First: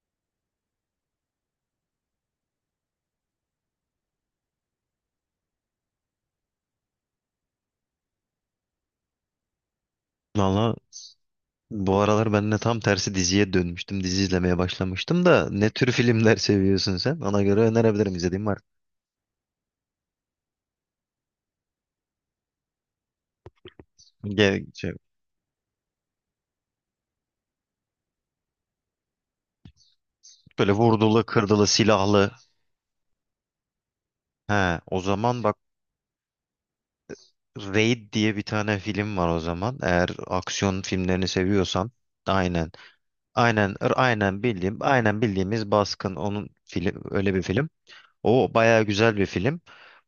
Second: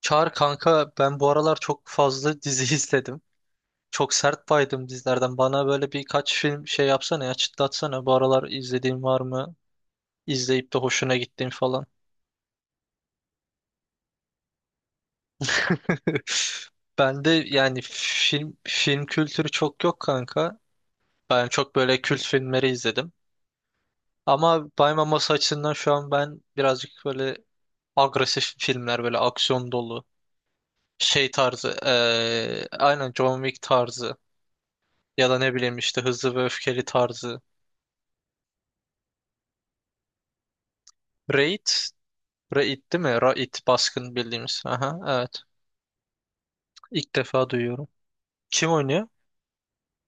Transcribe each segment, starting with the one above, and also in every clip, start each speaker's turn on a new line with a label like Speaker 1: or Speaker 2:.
Speaker 1: Çağır kanka, ben bu aralar çok fazla dizi izledim. Çok sert baydım dizilerden. Bana böyle birkaç film şey yapsana ya, çıtlatsana. Bu aralar izlediğin var mı? İzleyip
Speaker 2: Valla
Speaker 1: de hoşuna gittiğin falan.
Speaker 2: bu aralar ben de tam tersi diziye dönmüştüm. Dizi izlemeye başlamıştım da ne tür filmler seviyorsun sen?
Speaker 1: Ben de
Speaker 2: Ona göre
Speaker 1: yani
Speaker 2: önerebilirim izlediğim
Speaker 1: film
Speaker 2: var.
Speaker 1: film kültürü çok yok kanka. Ben çok böyle kült filmleri izledim. Ama
Speaker 2: Ge- şey,
Speaker 1: baymaması açısından şu an ben birazcık böyle agresif filmler, böyle aksiyon dolu
Speaker 2: Böyle vurdulu,
Speaker 1: şey
Speaker 2: kırdılı,
Speaker 1: tarzı,
Speaker 2: silahlı.
Speaker 1: aynen John Wick tarzı
Speaker 2: He, o
Speaker 1: ya da
Speaker 2: zaman
Speaker 1: ne
Speaker 2: bak,
Speaker 1: bileyim işte Hızlı ve Öfkeli tarzı.
Speaker 2: Raid diye bir tane film var o zaman. Eğer aksiyon filmlerini
Speaker 1: Raid,
Speaker 2: seviyorsan. Aynen.
Speaker 1: Raid değil mi? Raid,
Speaker 2: Aynen,
Speaker 1: baskın bildiğimiz.
Speaker 2: bildiğim,
Speaker 1: Aha,
Speaker 2: aynen
Speaker 1: evet.
Speaker 2: bildiğimiz Baskın onun film
Speaker 1: İlk
Speaker 2: öyle bir
Speaker 1: defa
Speaker 2: film.
Speaker 1: duyuyorum.
Speaker 2: O
Speaker 1: Kim
Speaker 2: bayağı
Speaker 1: oynuyor?
Speaker 2: güzel bir film.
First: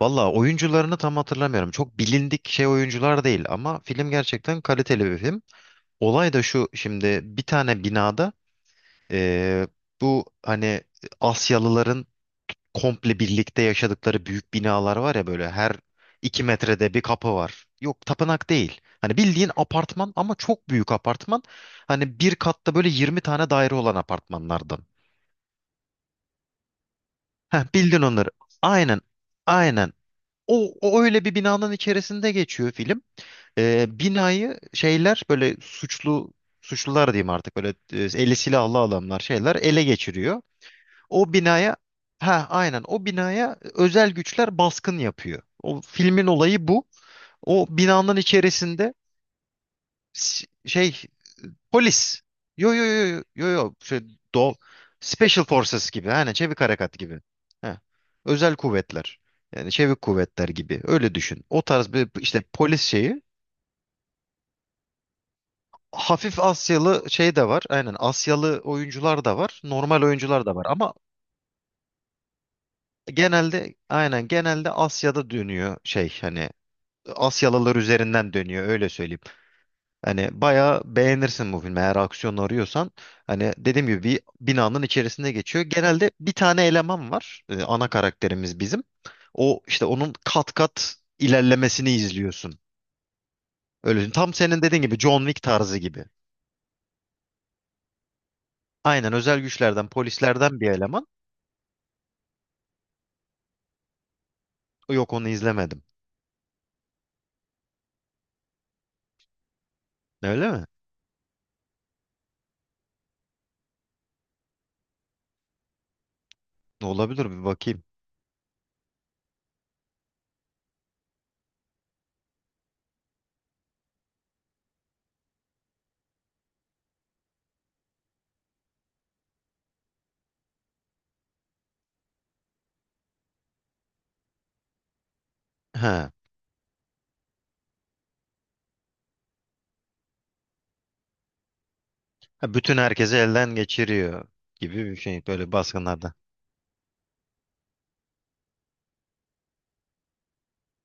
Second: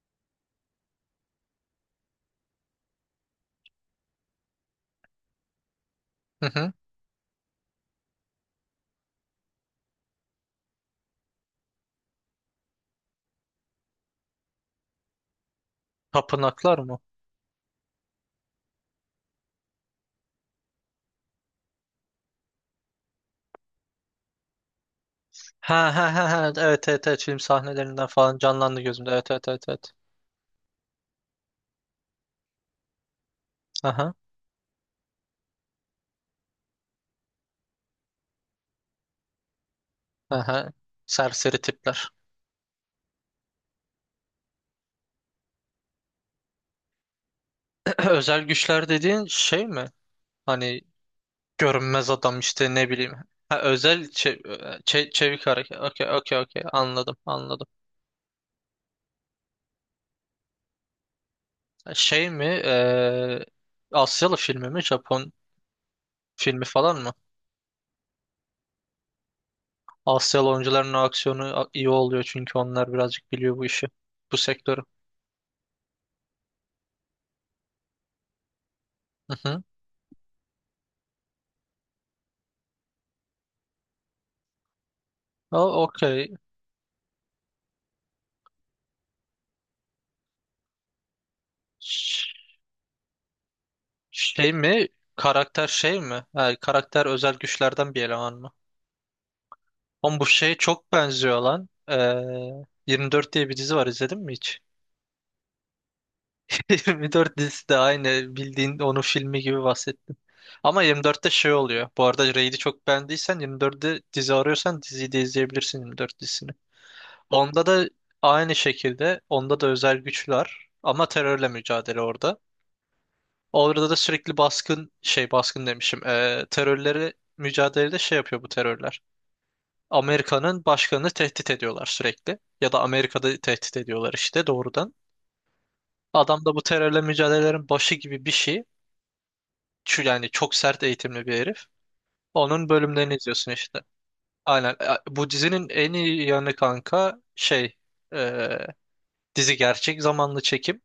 Speaker 2: Valla oyuncularını tam hatırlamıyorum. Çok bilindik şey oyuncular değil ama film gerçekten kaliteli bir film. Olay da
Speaker 1: Hı
Speaker 2: şu
Speaker 1: hı.
Speaker 2: şimdi bir tane binada, eee, bu hani Asyalıların komple birlikte yaşadıkları büyük binalar var ya, böyle her iki
Speaker 1: Tapınaklar
Speaker 2: metrede
Speaker 1: mı?
Speaker 2: bir kapı var. Yok, tapınak değil. Hani bildiğin apartman ama çok büyük apartman. Hani bir katta böyle 20 tane daire olan apartmanlardan.
Speaker 1: Ha ha ha ha. Evet, evet, evet. Film
Speaker 2: Heh, bildin
Speaker 1: sahnelerinden
Speaker 2: onları.
Speaker 1: falan canlandı
Speaker 2: Aynen,
Speaker 1: gözümde. Evet, evet, evet,
Speaker 2: aynen.
Speaker 1: evet.
Speaker 2: O, o öyle bir binanın içerisinde geçiyor film.
Speaker 1: Aha.
Speaker 2: Binayı şeyler böyle suçlu, suçlular diyeyim artık, böyle eli silahlı adamlar şeyler ele geçiriyor.
Speaker 1: Aha.
Speaker 2: O
Speaker 1: Serseri
Speaker 2: binaya,
Speaker 1: tipler.
Speaker 2: ha aynen, o binaya özel güçler baskın yapıyor. O filmin olayı bu. O binanın
Speaker 1: Özel güçler
Speaker 2: içerisinde
Speaker 1: dediğin şey mi?
Speaker 2: s-
Speaker 1: Hani
Speaker 2: şey
Speaker 1: görünmez
Speaker 2: polis.
Speaker 1: adam
Speaker 2: Yo
Speaker 1: işte,
Speaker 2: yo
Speaker 1: ne
Speaker 2: yo
Speaker 1: bileyim.
Speaker 2: yo yo
Speaker 1: Ha,
Speaker 2: yo, şey
Speaker 1: özel
Speaker 2: do Special
Speaker 1: çevik hareket.
Speaker 2: Forces gibi,
Speaker 1: Okey,
Speaker 2: hani
Speaker 1: okey,
Speaker 2: çevik
Speaker 1: okey.
Speaker 2: harekat
Speaker 1: Anladım,
Speaker 2: gibi.
Speaker 1: anladım.
Speaker 2: Ha. Özel kuvvetler. Yani çevik kuvvetler gibi öyle düşün. O tarz bir
Speaker 1: Şey
Speaker 2: işte
Speaker 1: mi?
Speaker 2: polis şeyi,
Speaker 1: Asyalı filmi mi? Japon
Speaker 2: hafif
Speaker 1: filmi falan
Speaker 2: Asyalı
Speaker 1: mı?
Speaker 2: şey de var. Aynen Asyalı oyuncular da var. Normal oyuncular
Speaker 1: Asyalı
Speaker 2: da var. Ama
Speaker 1: oyuncuların o aksiyonu iyi oluyor, çünkü onlar birazcık biliyor bu işi. Bu
Speaker 2: genelde
Speaker 1: sektörü.
Speaker 2: Asya'da dönüyor şey, hani Asyalılar üzerinden dönüyor, öyle söyleyeyim.
Speaker 1: Hı hı.
Speaker 2: Hani bayağı beğenirsin bu filmi eğer aksiyon arıyorsan. Hani dediğim gibi bir binanın içerisinde geçiyor. Genelde bir
Speaker 1: Okey.
Speaker 2: tane eleman var. Ana karakterimiz bizim. O işte onun kat kat ilerlemesini
Speaker 1: Ş-
Speaker 2: izliyorsun. Öyle tam
Speaker 1: Şey
Speaker 2: senin dediğin
Speaker 1: mi?
Speaker 2: gibi, John Wick
Speaker 1: Karakter
Speaker 2: tarzı
Speaker 1: şey
Speaker 2: gibi.
Speaker 1: mi? Ha, karakter özel güçlerden bir eleman mı?
Speaker 2: Aynen özel güçlerden,
Speaker 1: Oğlum bu şey
Speaker 2: polislerden bir
Speaker 1: çok
Speaker 2: eleman.
Speaker 1: benziyor lan. 24 diye bir dizi var, izledin mi hiç?
Speaker 2: Yok, onu izlemedim.
Speaker 1: 24 dizisi de aynı bildiğin onun filmi gibi bahsettim.
Speaker 2: Öyle mi?
Speaker 1: Ama 24'te şey oluyor. Bu arada Raid'i çok beğendiysen, 24'te dizi arıyorsan diziyi de izleyebilirsin. 24
Speaker 2: Olabilir, bir
Speaker 1: onda
Speaker 2: bakayım.
Speaker 1: da aynı şekilde, onda da özel güçler ama terörle mücadele orada. Orada da sürekli baskın, şey, baskın demişim. Terörleri mücadelede şey yapıyor bu terörler. Amerika'nın başkanını tehdit ediyorlar sürekli. Ya da Amerika'da tehdit ediyorlar işte doğrudan.
Speaker 2: Ha.
Speaker 1: Adam da bu terörle mücadelelerin başı gibi bir şey. Şu yani çok sert eğitimli bir herif.
Speaker 2: Ha,
Speaker 1: Onun
Speaker 2: bütün
Speaker 1: bölümlerini
Speaker 2: herkesi
Speaker 1: izliyorsun
Speaker 2: elden
Speaker 1: işte.
Speaker 2: geçiriyor
Speaker 1: Aynen.
Speaker 2: gibi bir şey
Speaker 1: Bu
Speaker 2: böyle
Speaker 1: dizinin en
Speaker 2: baskınlarda.
Speaker 1: iyi yanı kanka şey, eee, dizi gerçek zamanlı çekim.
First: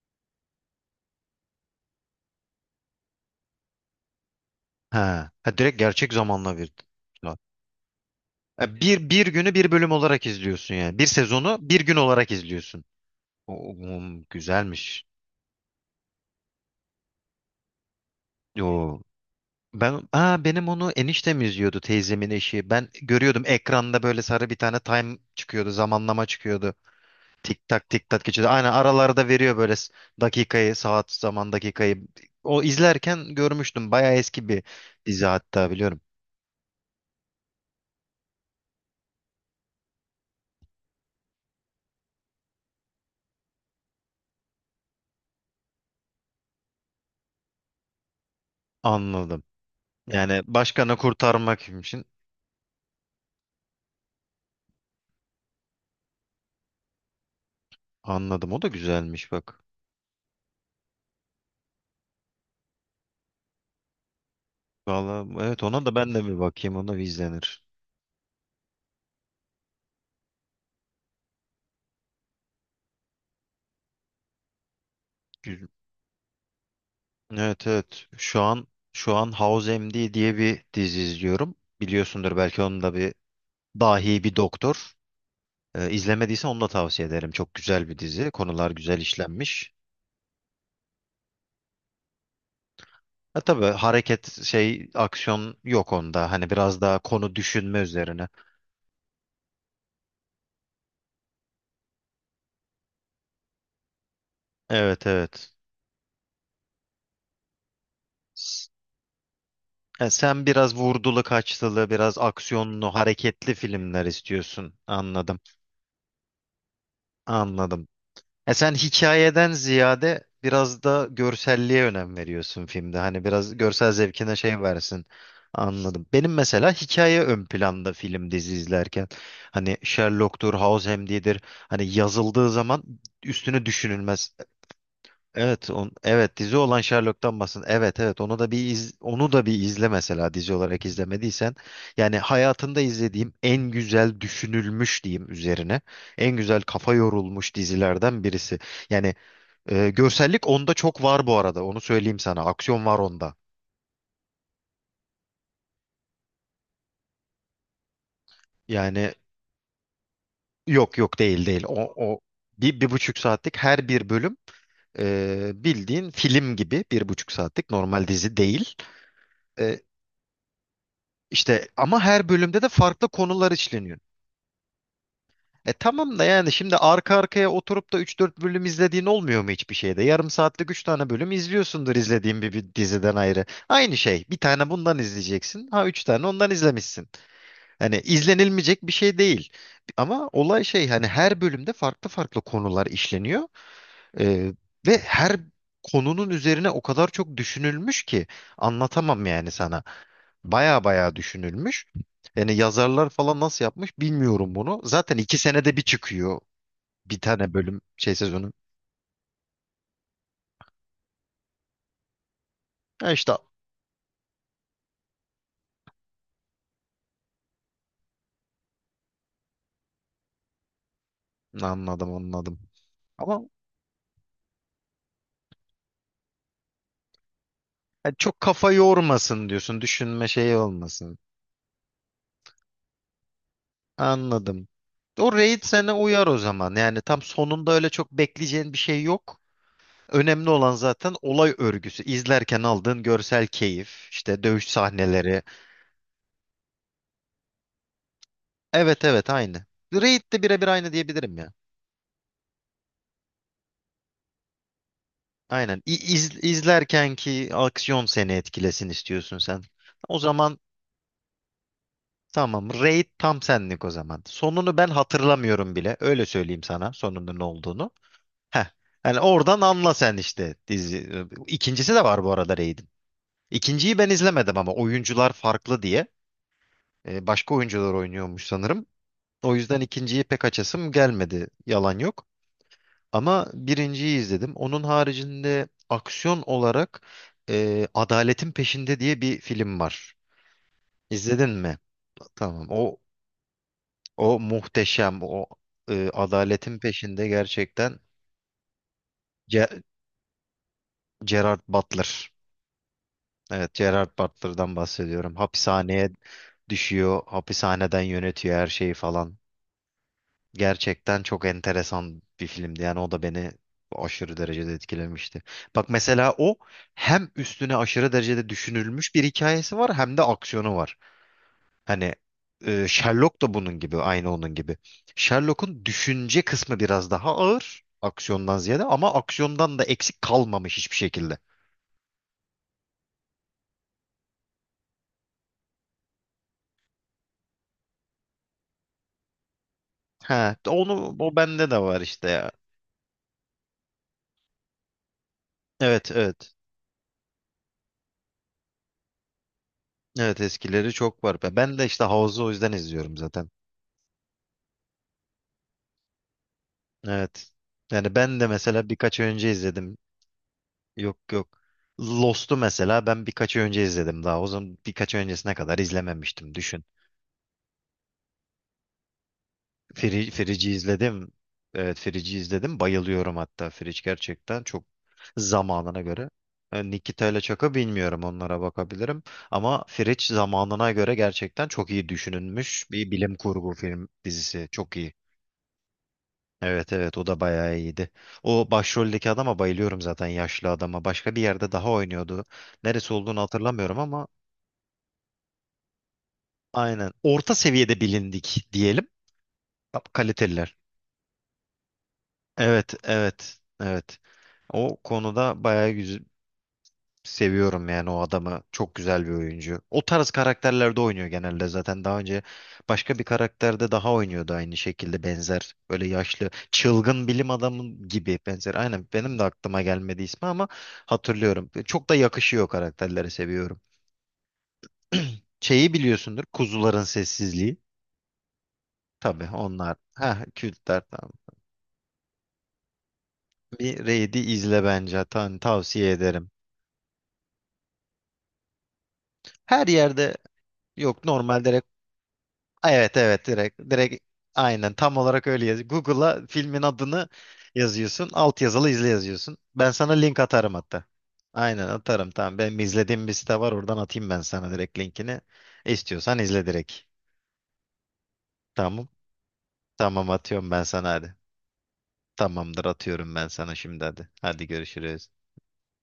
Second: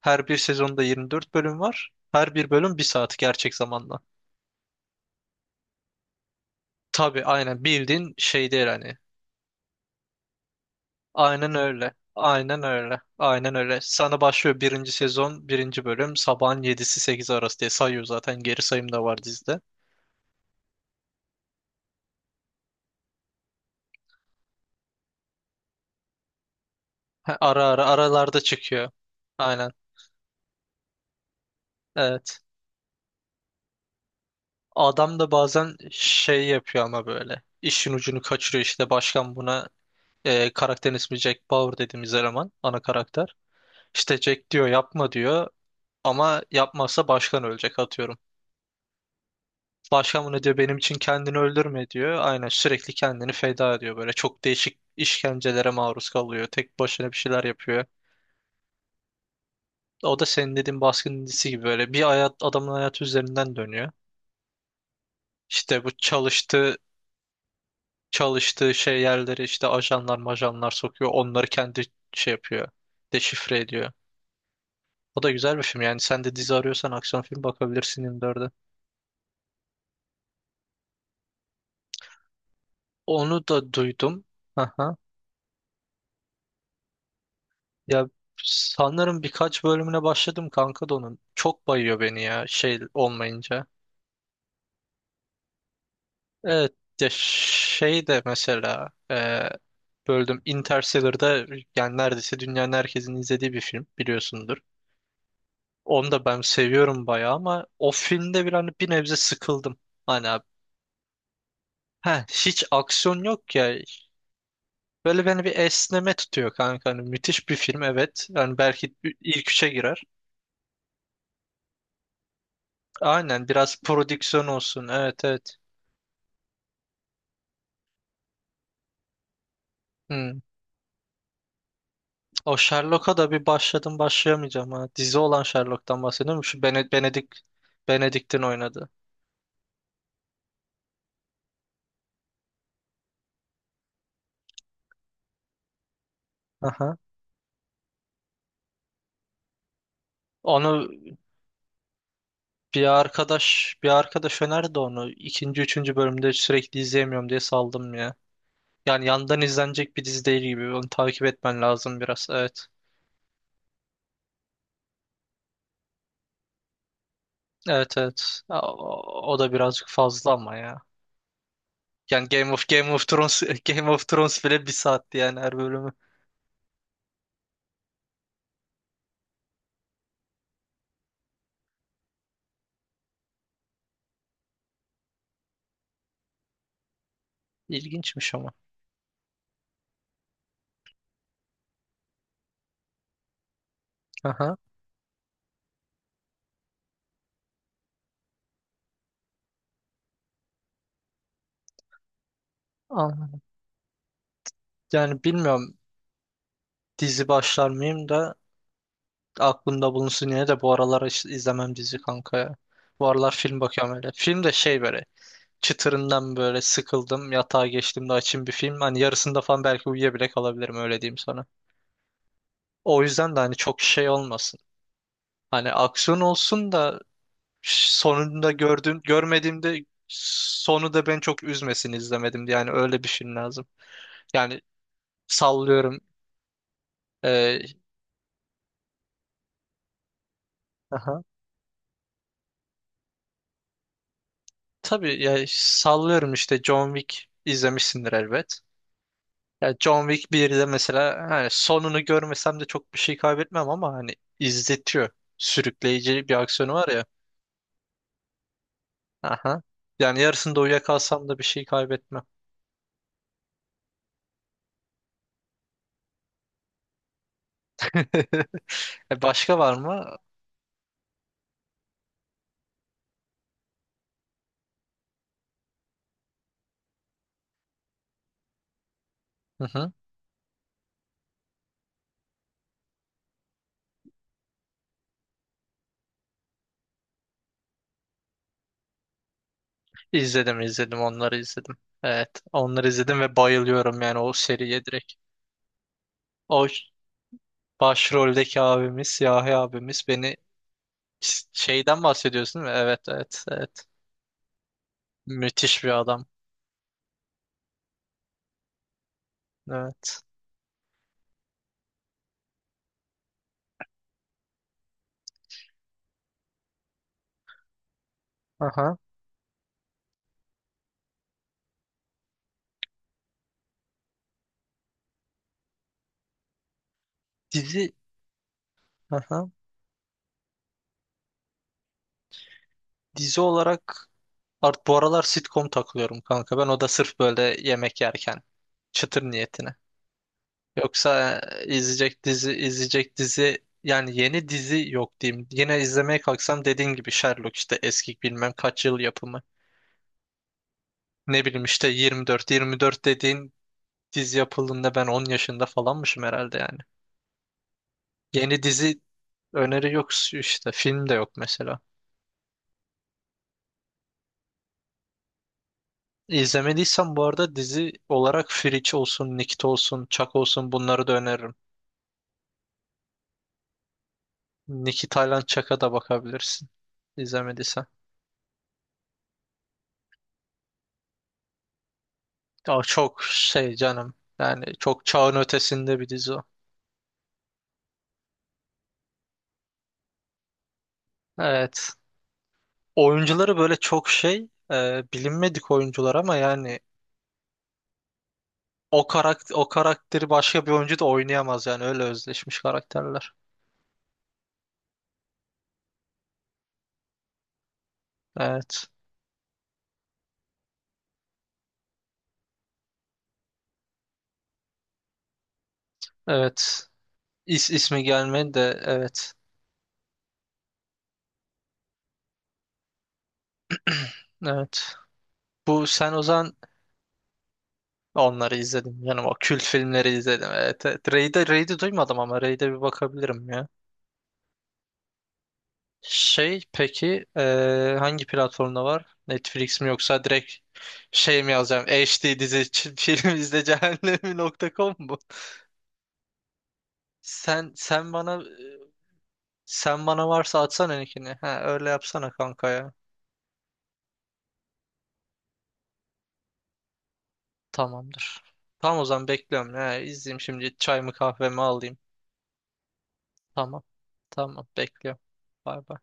Speaker 1: Her bir sezonda 24 bölüm var. Her bir bölüm bir saat gerçek zamanla.
Speaker 2: Ha. Ha, direkt gerçek zamanla bir.
Speaker 1: Tabii
Speaker 2: Ha,
Speaker 1: aynen bildiğin şey değil hani.
Speaker 2: bir bir günü bir bölüm olarak izliyorsun yani. Bir
Speaker 1: Aynen
Speaker 2: sezonu bir
Speaker 1: öyle.
Speaker 2: gün olarak
Speaker 1: Aynen
Speaker 2: izliyorsun.
Speaker 1: öyle. Aynen
Speaker 2: O,
Speaker 1: öyle. Sana başlıyor birinci
Speaker 2: güzelmiş.
Speaker 1: sezon, birinci bölüm. Sabahın 7'si 8'i arası diye sayıyor zaten. Geri sayım
Speaker 2: O
Speaker 1: da var dizide.
Speaker 2: ben ha Benim onu eniştem izliyordu, teyzemin eşi. Ben görüyordum ekranda böyle sarı bir tane time çıkıyordu, zamanlama çıkıyordu.
Speaker 1: Ha, ara
Speaker 2: Tik
Speaker 1: ara
Speaker 2: tak tik tak
Speaker 1: aralarda
Speaker 2: geçiyor. Aynen
Speaker 1: çıkıyor.
Speaker 2: aralarda veriyor
Speaker 1: Aynen.
Speaker 2: böyle dakikayı, saat, zaman dakikayı.
Speaker 1: Evet.
Speaker 2: O izlerken görmüştüm. Bayağı eski bir
Speaker 1: Adam
Speaker 2: dizi
Speaker 1: da
Speaker 2: hatta,
Speaker 1: bazen
Speaker 2: biliyorum.
Speaker 1: şey yapıyor ama böyle. İşin ucunu kaçırıyor işte. Başkan buna, karakterin ismi Jack Bauer dediğimiz eleman. Ana karakter. İşte Jack diyor, yapma diyor. Ama yapmazsa başkan ölecek atıyorum.
Speaker 2: Anladım.
Speaker 1: Başkan
Speaker 2: Yani
Speaker 1: bunu diyor, benim için
Speaker 2: başkanı
Speaker 1: kendini
Speaker 2: kurtarmak
Speaker 1: öldürme
Speaker 2: için.
Speaker 1: diyor. Aynen sürekli kendini feda ediyor böyle. Çok değişik işkencelere maruz kalıyor. Tek başına bir şeyler yapıyor.
Speaker 2: Anladım. O da güzelmiş bak.
Speaker 1: O da senin dediğin baskıncısı gibi, böyle bir hayat, adamın hayatı üzerinden dönüyor.
Speaker 2: Vallahi evet,
Speaker 1: İşte
Speaker 2: ona
Speaker 1: bu
Speaker 2: da ben de bir bakayım.
Speaker 1: çalıştığı
Speaker 2: Ona bir izlenir.
Speaker 1: çalıştığı şey yerleri işte ajanlar majanlar sokuyor. Onları kendi şey yapıyor. Deşifre ediyor. O da güzel bir
Speaker 2: Gü-
Speaker 1: film. Yani sen de dizi arıyorsan, aksiyon film
Speaker 2: Evet
Speaker 1: bakabilirsin
Speaker 2: evet. Şu
Speaker 1: 24'e.
Speaker 2: an şu an House MD diye bir dizi izliyorum. Biliyorsundur belki, onun da bir
Speaker 1: Onu da
Speaker 2: dahi
Speaker 1: duydum.
Speaker 2: bir doktor. İzlemediysen onu da tavsiye ederim. Çok güzel bir
Speaker 1: Ya,
Speaker 2: dizi. Konular güzel
Speaker 1: sanırım birkaç
Speaker 2: işlenmiş.
Speaker 1: bölümüne başladım kanka da onun. Çok bayıyor beni ya, şey
Speaker 2: E tabii,
Speaker 1: olmayınca.
Speaker 2: hareket şey aksiyon yok onda. Hani
Speaker 1: Evet,
Speaker 2: biraz daha
Speaker 1: ya
Speaker 2: konu düşünme
Speaker 1: şey de
Speaker 2: üzerine.
Speaker 1: mesela, böldüm Interstellar'da, yani neredeyse dünyanın herkesin izlediği bir film biliyorsundur.
Speaker 2: Evet evet.
Speaker 1: Onu da ben seviyorum bayağı ama o filmde bir,
Speaker 2: S-
Speaker 1: hani bir nebze sıkıldım. Hani abi,
Speaker 2: Sen biraz vurdulu kaçtılı, biraz
Speaker 1: heh, hiç
Speaker 2: aksiyonlu,
Speaker 1: aksiyon
Speaker 2: hareketli
Speaker 1: yok ya.
Speaker 2: filmler istiyorsun.
Speaker 1: Böyle
Speaker 2: Anladım.
Speaker 1: beni bir esneme tutuyor kanka. Hani müthiş bir film,
Speaker 2: Anladım.
Speaker 1: evet.
Speaker 2: E
Speaker 1: Yani
Speaker 2: sen
Speaker 1: belki ilk
Speaker 2: hikayeden
Speaker 1: üçe girer.
Speaker 2: ziyade biraz da görselliğe önem veriyorsun filmde. Hani
Speaker 1: Aynen,
Speaker 2: biraz
Speaker 1: biraz
Speaker 2: görsel zevkine
Speaker 1: prodüksiyon
Speaker 2: şey
Speaker 1: olsun.
Speaker 2: versin.
Speaker 1: Evet, evet.
Speaker 2: Anladım. Benim mesela hikaye ön planda film dizi izlerken. Hani
Speaker 1: Hı.
Speaker 2: Sherlock'tur, House diyedir, hani yazıldığı
Speaker 1: O
Speaker 2: zaman
Speaker 1: Sherlock'a da bir
Speaker 2: üstüne
Speaker 1: başladım,
Speaker 2: düşünülmez.
Speaker 1: başlayamayacağım ha. Dizi olan Sherlock'tan
Speaker 2: Evet,
Speaker 1: bahsediyorum.
Speaker 2: dizi
Speaker 1: Şu
Speaker 2: olan
Speaker 1: Bene- Benedict
Speaker 2: Sherlock'tan bahsediyorsun. Evet evet, onu
Speaker 1: Benedict'in
Speaker 2: da
Speaker 1: oynadı.
Speaker 2: onu da bir izle mesela dizi olarak izlemediysen. Yani hayatında izlediğim en güzel düşünülmüş diyeyim üzerine. En güzel kafa
Speaker 1: Aha.
Speaker 2: yorulmuş dizilerden birisi. Yani görsellik onda
Speaker 1: Onu
Speaker 2: çok var bu arada. Onu söyleyeyim sana.
Speaker 1: bir
Speaker 2: Aksiyon var onda.
Speaker 1: arkadaş bir arkadaş önerdi onu. İkinci, üçüncü bölümde sürekli izleyemiyorum diye saldım ya. Yani
Speaker 2: Yani
Speaker 1: yandan izlenecek bir dizi değil gibi. Onu
Speaker 2: Yok yok,
Speaker 1: takip
Speaker 2: değil
Speaker 1: etmen
Speaker 2: değil. O,
Speaker 1: lazım
Speaker 2: o
Speaker 1: biraz. Evet.
Speaker 2: Bir, bir buçuk saatlik her bir bölüm, bildiğin film gibi, bir buçuk saatlik
Speaker 1: Evet,
Speaker 2: normal dizi
Speaker 1: evet. Ya,
Speaker 2: değil.
Speaker 1: o da
Speaker 2: E,
Speaker 1: birazcık fazla ama ya.
Speaker 2: İşte, ama her
Speaker 1: Yani Game
Speaker 2: bölümde
Speaker 1: of
Speaker 2: de
Speaker 1: Game of
Speaker 2: farklı
Speaker 1: Thrones
Speaker 2: konular
Speaker 1: Game
Speaker 2: işleniyor.
Speaker 1: of Thrones bile bir saatti, yani her
Speaker 2: E
Speaker 1: bölümü.
Speaker 2: tamam da, yani şimdi arka arkaya oturup da üç dört bölüm izlediğin olmuyor mu hiçbir şeyde? Yarım saatlik 3 tane bölüm izliyorsundur izlediğin bir, bir diziden ayrı. Aynı şey. Bir tane bundan izleyeceksin. Ha, 3 tane ondan izlemişsin. Hani
Speaker 1: İlginçmiş ama.
Speaker 2: izlenilmeyecek bir şey değil. Ama olay şey, hani her bölümde farklı farklı konular işleniyor. E,
Speaker 1: Aha.
Speaker 2: Ve her konunun üzerine o kadar çok düşünülmüş ki anlatamam yani sana. Baya baya düşünülmüş. Yani yazarlar
Speaker 1: Aa,
Speaker 2: falan nasıl yapmış bilmiyorum bunu. Zaten
Speaker 1: yani
Speaker 2: iki senede
Speaker 1: bilmiyorum
Speaker 2: bir çıkıyor bir
Speaker 1: dizi
Speaker 2: tane
Speaker 1: başlar
Speaker 2: bölüm
Speaker 1: mıyım
Speaker 2: şey
Speaker 1: da,
Speaker 2: sezonu.
Speaker 1: aklımda bulunsun yine de. Bu aralar izlemem dizi kanka ya. Bu
Speaker 2: Ya
Speaker 1: aralar
Speaker 2: işte,
Speaker 1: film bakıyorum öyle. Film de şey, böyle çıtırından böyle sıkıldım. Yatağa geçtiğimde açayım bir film. Hani yarısında falan belki uyuyabile kalabilirim, öyle diyeyim sana.
Speaker 2: anladım anladım.
Speaker 1: O yüzden de
Speaker 2: Ama
Speaker 1: hani çok şey olmasın. Hani aksiyon olsun da
Speaker 2: yani çok
Speaker 1: sonunda
Speaker 2: kafa
Speaker 1: gördüğüm,
Speaker 2: yormasın diyorsun.
Speaker 1: görmediğimde
Speaker 2: Düşünme şeyi
Speaker 1: sonu da
Speaker 2: olmasın.
Speaker 1: beni çok üzmesin izlemedim diye. Yani öyle bir film lazım. Yani
Speaker 2: Anladım. O Raid sana
Speaker 1: sallıyorum.
Speaker 2: uyar o zaman. Yani tam sonunda
Speaker 1: E,
Speaker 2: öyle çok bekleyeceğin bir şey yok. Önemli olan zaten
Speaker 1: aha.
Speaker 2: olay örgüsü. İzlerken aldığın görsel keyif, işte dövüş
Speaker 1: Tabii
Speaker 2: sahneleri.
Speaker 1: ya sallıyorum işte, John Wick izlemişsindir elbet.
Speaker 2: Evet evet aynı.
Speaker 1: Ya John
Speaker 2: Raid
Speaker 1: Wick
Speaker 2: de
Speaker 1: 1'de
Speaker 2: birebir aynı
Speaker 1: mesela,
Speaker 2: diyebilirim
Speaker 1: hani
Speaker 2: ya.
Speaker 1: sonunu görmesem de çok bir şey kaybetmem ama hani izletiyor.
Speaker 2: Aynen. İ-
Speaker 1: Sürükleyici bir
Speaker 2: iz-
Speaker 1: aksiyonu var ya.
Speaker 2: izlerken ki aksiyon seni etkilesin istiyorsun sen.
Speaker 1: Aha.
Speaker 2: O
Speaker 1: Yani
Speaker 2: zaman
Speaker 1: yarısında uyuyakalsam da bir şey kaybetmem.
Speaker 2: tamam. Raid tam senlik o zaman. Sonunu ben hatırlamıyorum bile. Öyle söyleyeyim sana sonunun ne olduğunu. Heh. Yani
Speaker 1: Başka
Speaker 2: oradan
Speaker 1: var
Speaker 2: anla sen
Speaker 1: mı?
Speaker 2: işte dizi. İkincisi de var bu arada Raid'in. İkinciyi ben izlemedim ama oyuncular farklı diye. Başka oyuncular oynuyormuş sanırım. O
Speaker 1: Hı
Speaker 2: yüzden
Speaker 1: hı.
Speaker 2: ikinciyi pek açasım gelmedi. Yalan yok. Ama birinciyi izledim. Onun haricinde aksiyon olarak Adaletin Peşinde diye bir film var.
Speaker 1: İzledim, izledim, onları
Speaker 2: İzledin
Speaker 1: izledim.
Speaker 2: mi?
Speaker 1: Evet,
Speaker 2: Tamam.
Speaker 1: onları
Speaker 2: O
Speaker 1: izledim ve bayılıyorum yani o
Speaker 2: o
Speaker 1: seriye direkt.
Speaker 2: muhteşem. O
Speaker 1: O
Speaker 2: Adaletin Peşinde gerçekten.
Speaker 1: başroldeki abimiz, siyahi
Speaker 2: Ce-
Speaker 1: abimiz, beni
Speaker 2: Gerard
Speaker 1: şeyden
Speaker 2: Butler.
Speaker 1: bahsediyorsun değil mi? Evet, evet,
Speaker 2: Evet,
Speaker 1: evet.
Speaker 2: Gerard Butler'dan bahsediyorum.
Speaker 1: Müthiş bir
Speaker 2: Hapishaneye
Speaker 1: adam.
Speaker 2: düşüyor, hapishaneden yönetiyor her şeyi falan.
Speaker 1: Evet.
Speaker 2: Gerçekten çok enteresan bir filmdi. Yani o da beni aşırı derecede etkilemişti. Bak mesela o hem üstüne aşırı derecede
Speaker 1: Aha.
Speaker 2: düşünülmüş bir hikayesi var hem de aksiyonu var. Hani Sherlock da bunun gibi, aynı onun gibi. Sherlock'un düşünce kısmı biraz daha ağır
Speaker 1: Dizi.
Speaker 2: aksiyondan ziyade, ama
Speaker 1: Aha.
Speaker 2: aksiyondan da eksik kalmamış hiçbir şekilde.
Speaker 1: Dizi olarak art, bu aralar sitcom takılıyorum kanka. Ben o da sırf böyle yemek yerken, çıtır niyetine.
Speaker 2: Ha, onu o
Speaker 1: Yoksa
Speaker 2: bende de var
Speaker 1: izleyecek
Speaker 2: işte ya.
Speaker 1: dizi, izleyecek dizi yani yeni dizi yok diyeyim. Yine
Speaker 2: Evet,
Speaker 1: izlemeye
Speaker 2: evet.
Speaker 1: kalksam dediğin gibi Sherlock, işte eski bilmem kaç yıl yapımı.
Speaker 2: Evet, eskileri çok var.
Speaker 1: Ne bileyim
Speaker 2: Ben de
Speaker 1: işte
Speaker 2: işte House'u o
Speaker 1: 24
Speaker 2: yüzden
Speaker 1: 24
Speaker 2: izliyorum zaten.
Speaker 1: dediğin dizi yapıldığında ben 10 yaşında falanmışım herhalde yani.
Speaker 2: Evet. Yani ben de
Speaker 1: Yeni
Speaker 2: mesela
Speaker 1: dizi
Speaker 2: birkaç ay önce
Speaker 1: öneri
Speaker 2: izledim.
Speaker 1: yok işte, film de
Speaker 2: Yok
Speaker 1: yok
Speaker 2: yok.
Speaker 1: mesela.
Speaker 2: Lost'u mesela ben birkaç ay önce izledim daha. O zaman birkaç ay öncesine kadar izlememiştim. Düşün.
Speaker 1: İzlemediysen bu arada dizi olarak Fringe olsun, Nikit olsun, Çak
Speaker 2: Firici
Speaker 1: olsun, bunları da
Speaker 2: izledim.
Speaker 1: öneririm.
Speaker 2: Evet, Firici izledim. Bayılıyorum hatta, Firici gerçekten çok
Speaker 1: Nikit, Tayland, Çak'a da
Speaker 2: zamanına göre.
Speaker 1: bakabilirsin
Speaker 2: E, Nikita ile Çak'ı
Speaker 1: izlemediysen.
Speaker 2: bilmiyorum, onlara bakabilirim. Ama Firiç zamanına göre gerçekten çok iyi
Speaker 1: Ya
Speaker 2: düşünülmüş bir
Speaker 1: çok
Speaker 2: bilim kurgu
Speaker 1: şey
Speaker 2: film
Speaker 1: canım, yani
Speaker 2: dizisi. Çok
Speaker 1: çok
Speaker 2: iyi.
Speaker 1: çağın ötesinde bir dizi o.
Speaker 2: Evet evet, o da bayağı iyiydi. O başroldeki adama bayılıyorum zaten, yaşlı adama. Başka bir yerde daha
Speaker 1: Evet.
Speaker 2: oynuyordu. Neresi olduğunu
Speaker 1: Oyuncuları böyle
Speaker 2: hatırlamıyorum
Speaker 1: çok
Speaker 2: ama
Speaker 1: şey, bilinmedik oyuncular ama yani
Speaker 2: aynen. Orta seviyede bilindik
Speaker 1: o
Speaker 2: diyelim.
Speaker 1: karakter, o karakteri başka bir
Speaker 2: Kaliteliler.
Speaker 1: oyuncu da oynayamaz yani, öyle özleşmiş
Speaker 2: Evet
Speaker 1: karakterler.
Speaker 2: evet evet. O konuda bayağı seviyorum yani o adamı.
Speaker 1: Evet.
Speaker 2: Çok güzel bir oyuncu. O tarz karakterlerde oynuyor genelde zaten. Daha önce başka bir karakterde daha oynuyordu aynı şekilde benzer. Böyle yaşlı,
Speaker 1: Evet.
Speaker 2: çılgın bilim
Speaker 1: İs ismi
Speaker 2: adamı gibi
Speaker 1: gelmedi
Speaker 2: benzer.
Speaker 1: de,
Speaker 2: Aynen
Speaker 1: evet.
Speaker 2: benim de aklıma gelmedi ismi ama hatırlıyorum. Çok da yakışıyor karakterlere, seviyorum.
Speaker 1: Evet. Bu
Speaker 2: Şeyi
Speaker 1: sen o
Speaker 2: biliyorsundur.
Speaker 1: zaman,
Speaker 2: Kuzuların Sessizliği.
Speaker 1: onları izledim yani. O
Speaker 2: Tabii,
Speaker 1: kült
Speaker 2: onlar.
Speaker 1: filmleri
Speaker 2: Ha,
Speaker 1: izledim. Evet,
Speaker 2: kültler
Speaker 1: evet.
Speaker 2: tamam.
Speaker 1: Raid'e, Raid'i duymadım ama Raid'e bir bakabilirim ya.
Speaker 2: Bir Raid'i izle bence. Tan tavsiye ederim.
Speaker 1: Şey peki, hangi platformda var? Netflix
Speaker 2: Her
Speaker 1: mi, yoksa
Speaker 2: yerde
Speaker 1: direkt
Speaker 2: yok
Speaker 1: şey mi
Speaker 2: normalde.
Speaker 1: yazacağım? HD dizi
Speaker 2: Evet
Speaker 1: film
Speaker 2: evet,
Speaker 1: izle
Speaker 2: direkt
Speaker 1: cehennemi nokta
Speaker 2: aynen
Speaker 1: com
Speaker 2: tam
Speaker 1: mu?
Speaker 2: olarak öyle yaz. Google'a filmin adını
Speaker 1: Sen sen
Speaker 2: yazıyorsun.
Speaker 1: bana
Speaker 2: Alt yazılı izle yazıyorsun. Ben
Speaker 1: sen
Speaker 2: sana
Speaker 1: bana
Speaker 2: link
Speaker 1: varsa
Speaker 2: atarım
Speaker 1: atsana
Speaker 2: hatta.
Speaker 1: linkini. Ha,
Speaker 2: Aynen
Speaker 1: öyle
Speaker 2: atarım,
Speaker 1: yapsana
Speaker 2: tamam.
Speaker 1: kanka
Speaker 2: Benim
Speaker 1: ya.
Speaker 2: izlediğim bir site var, oradan atayım ben sana direkt linkini. İstiyorsan izle direkt.
Speaker 1: Tamamdır. Tamam, o
Speaker 2: Tamam.
Speaker 1: zaman bekliyorum. Ha,
Speaker 2: Tamam,
Speaker 1: izleyeyim
Speaker 2: atıyorum
Speaker 1: şimdi,
Speaker 2: ben sana,
Speaker 1: çayımı
Speaker 2: hadi.
Speaker 1: kahvemi alayım.
Speaker 2: Tamamdır, atıyorum ben sana
Speaker 1: Tamam.
Speaker 2: şimdi, hadi. Hadi
Speaker 1: Tamam, bekliyorum.
Speaker 2: görüşürüz.
Speaker 1: Bay bay.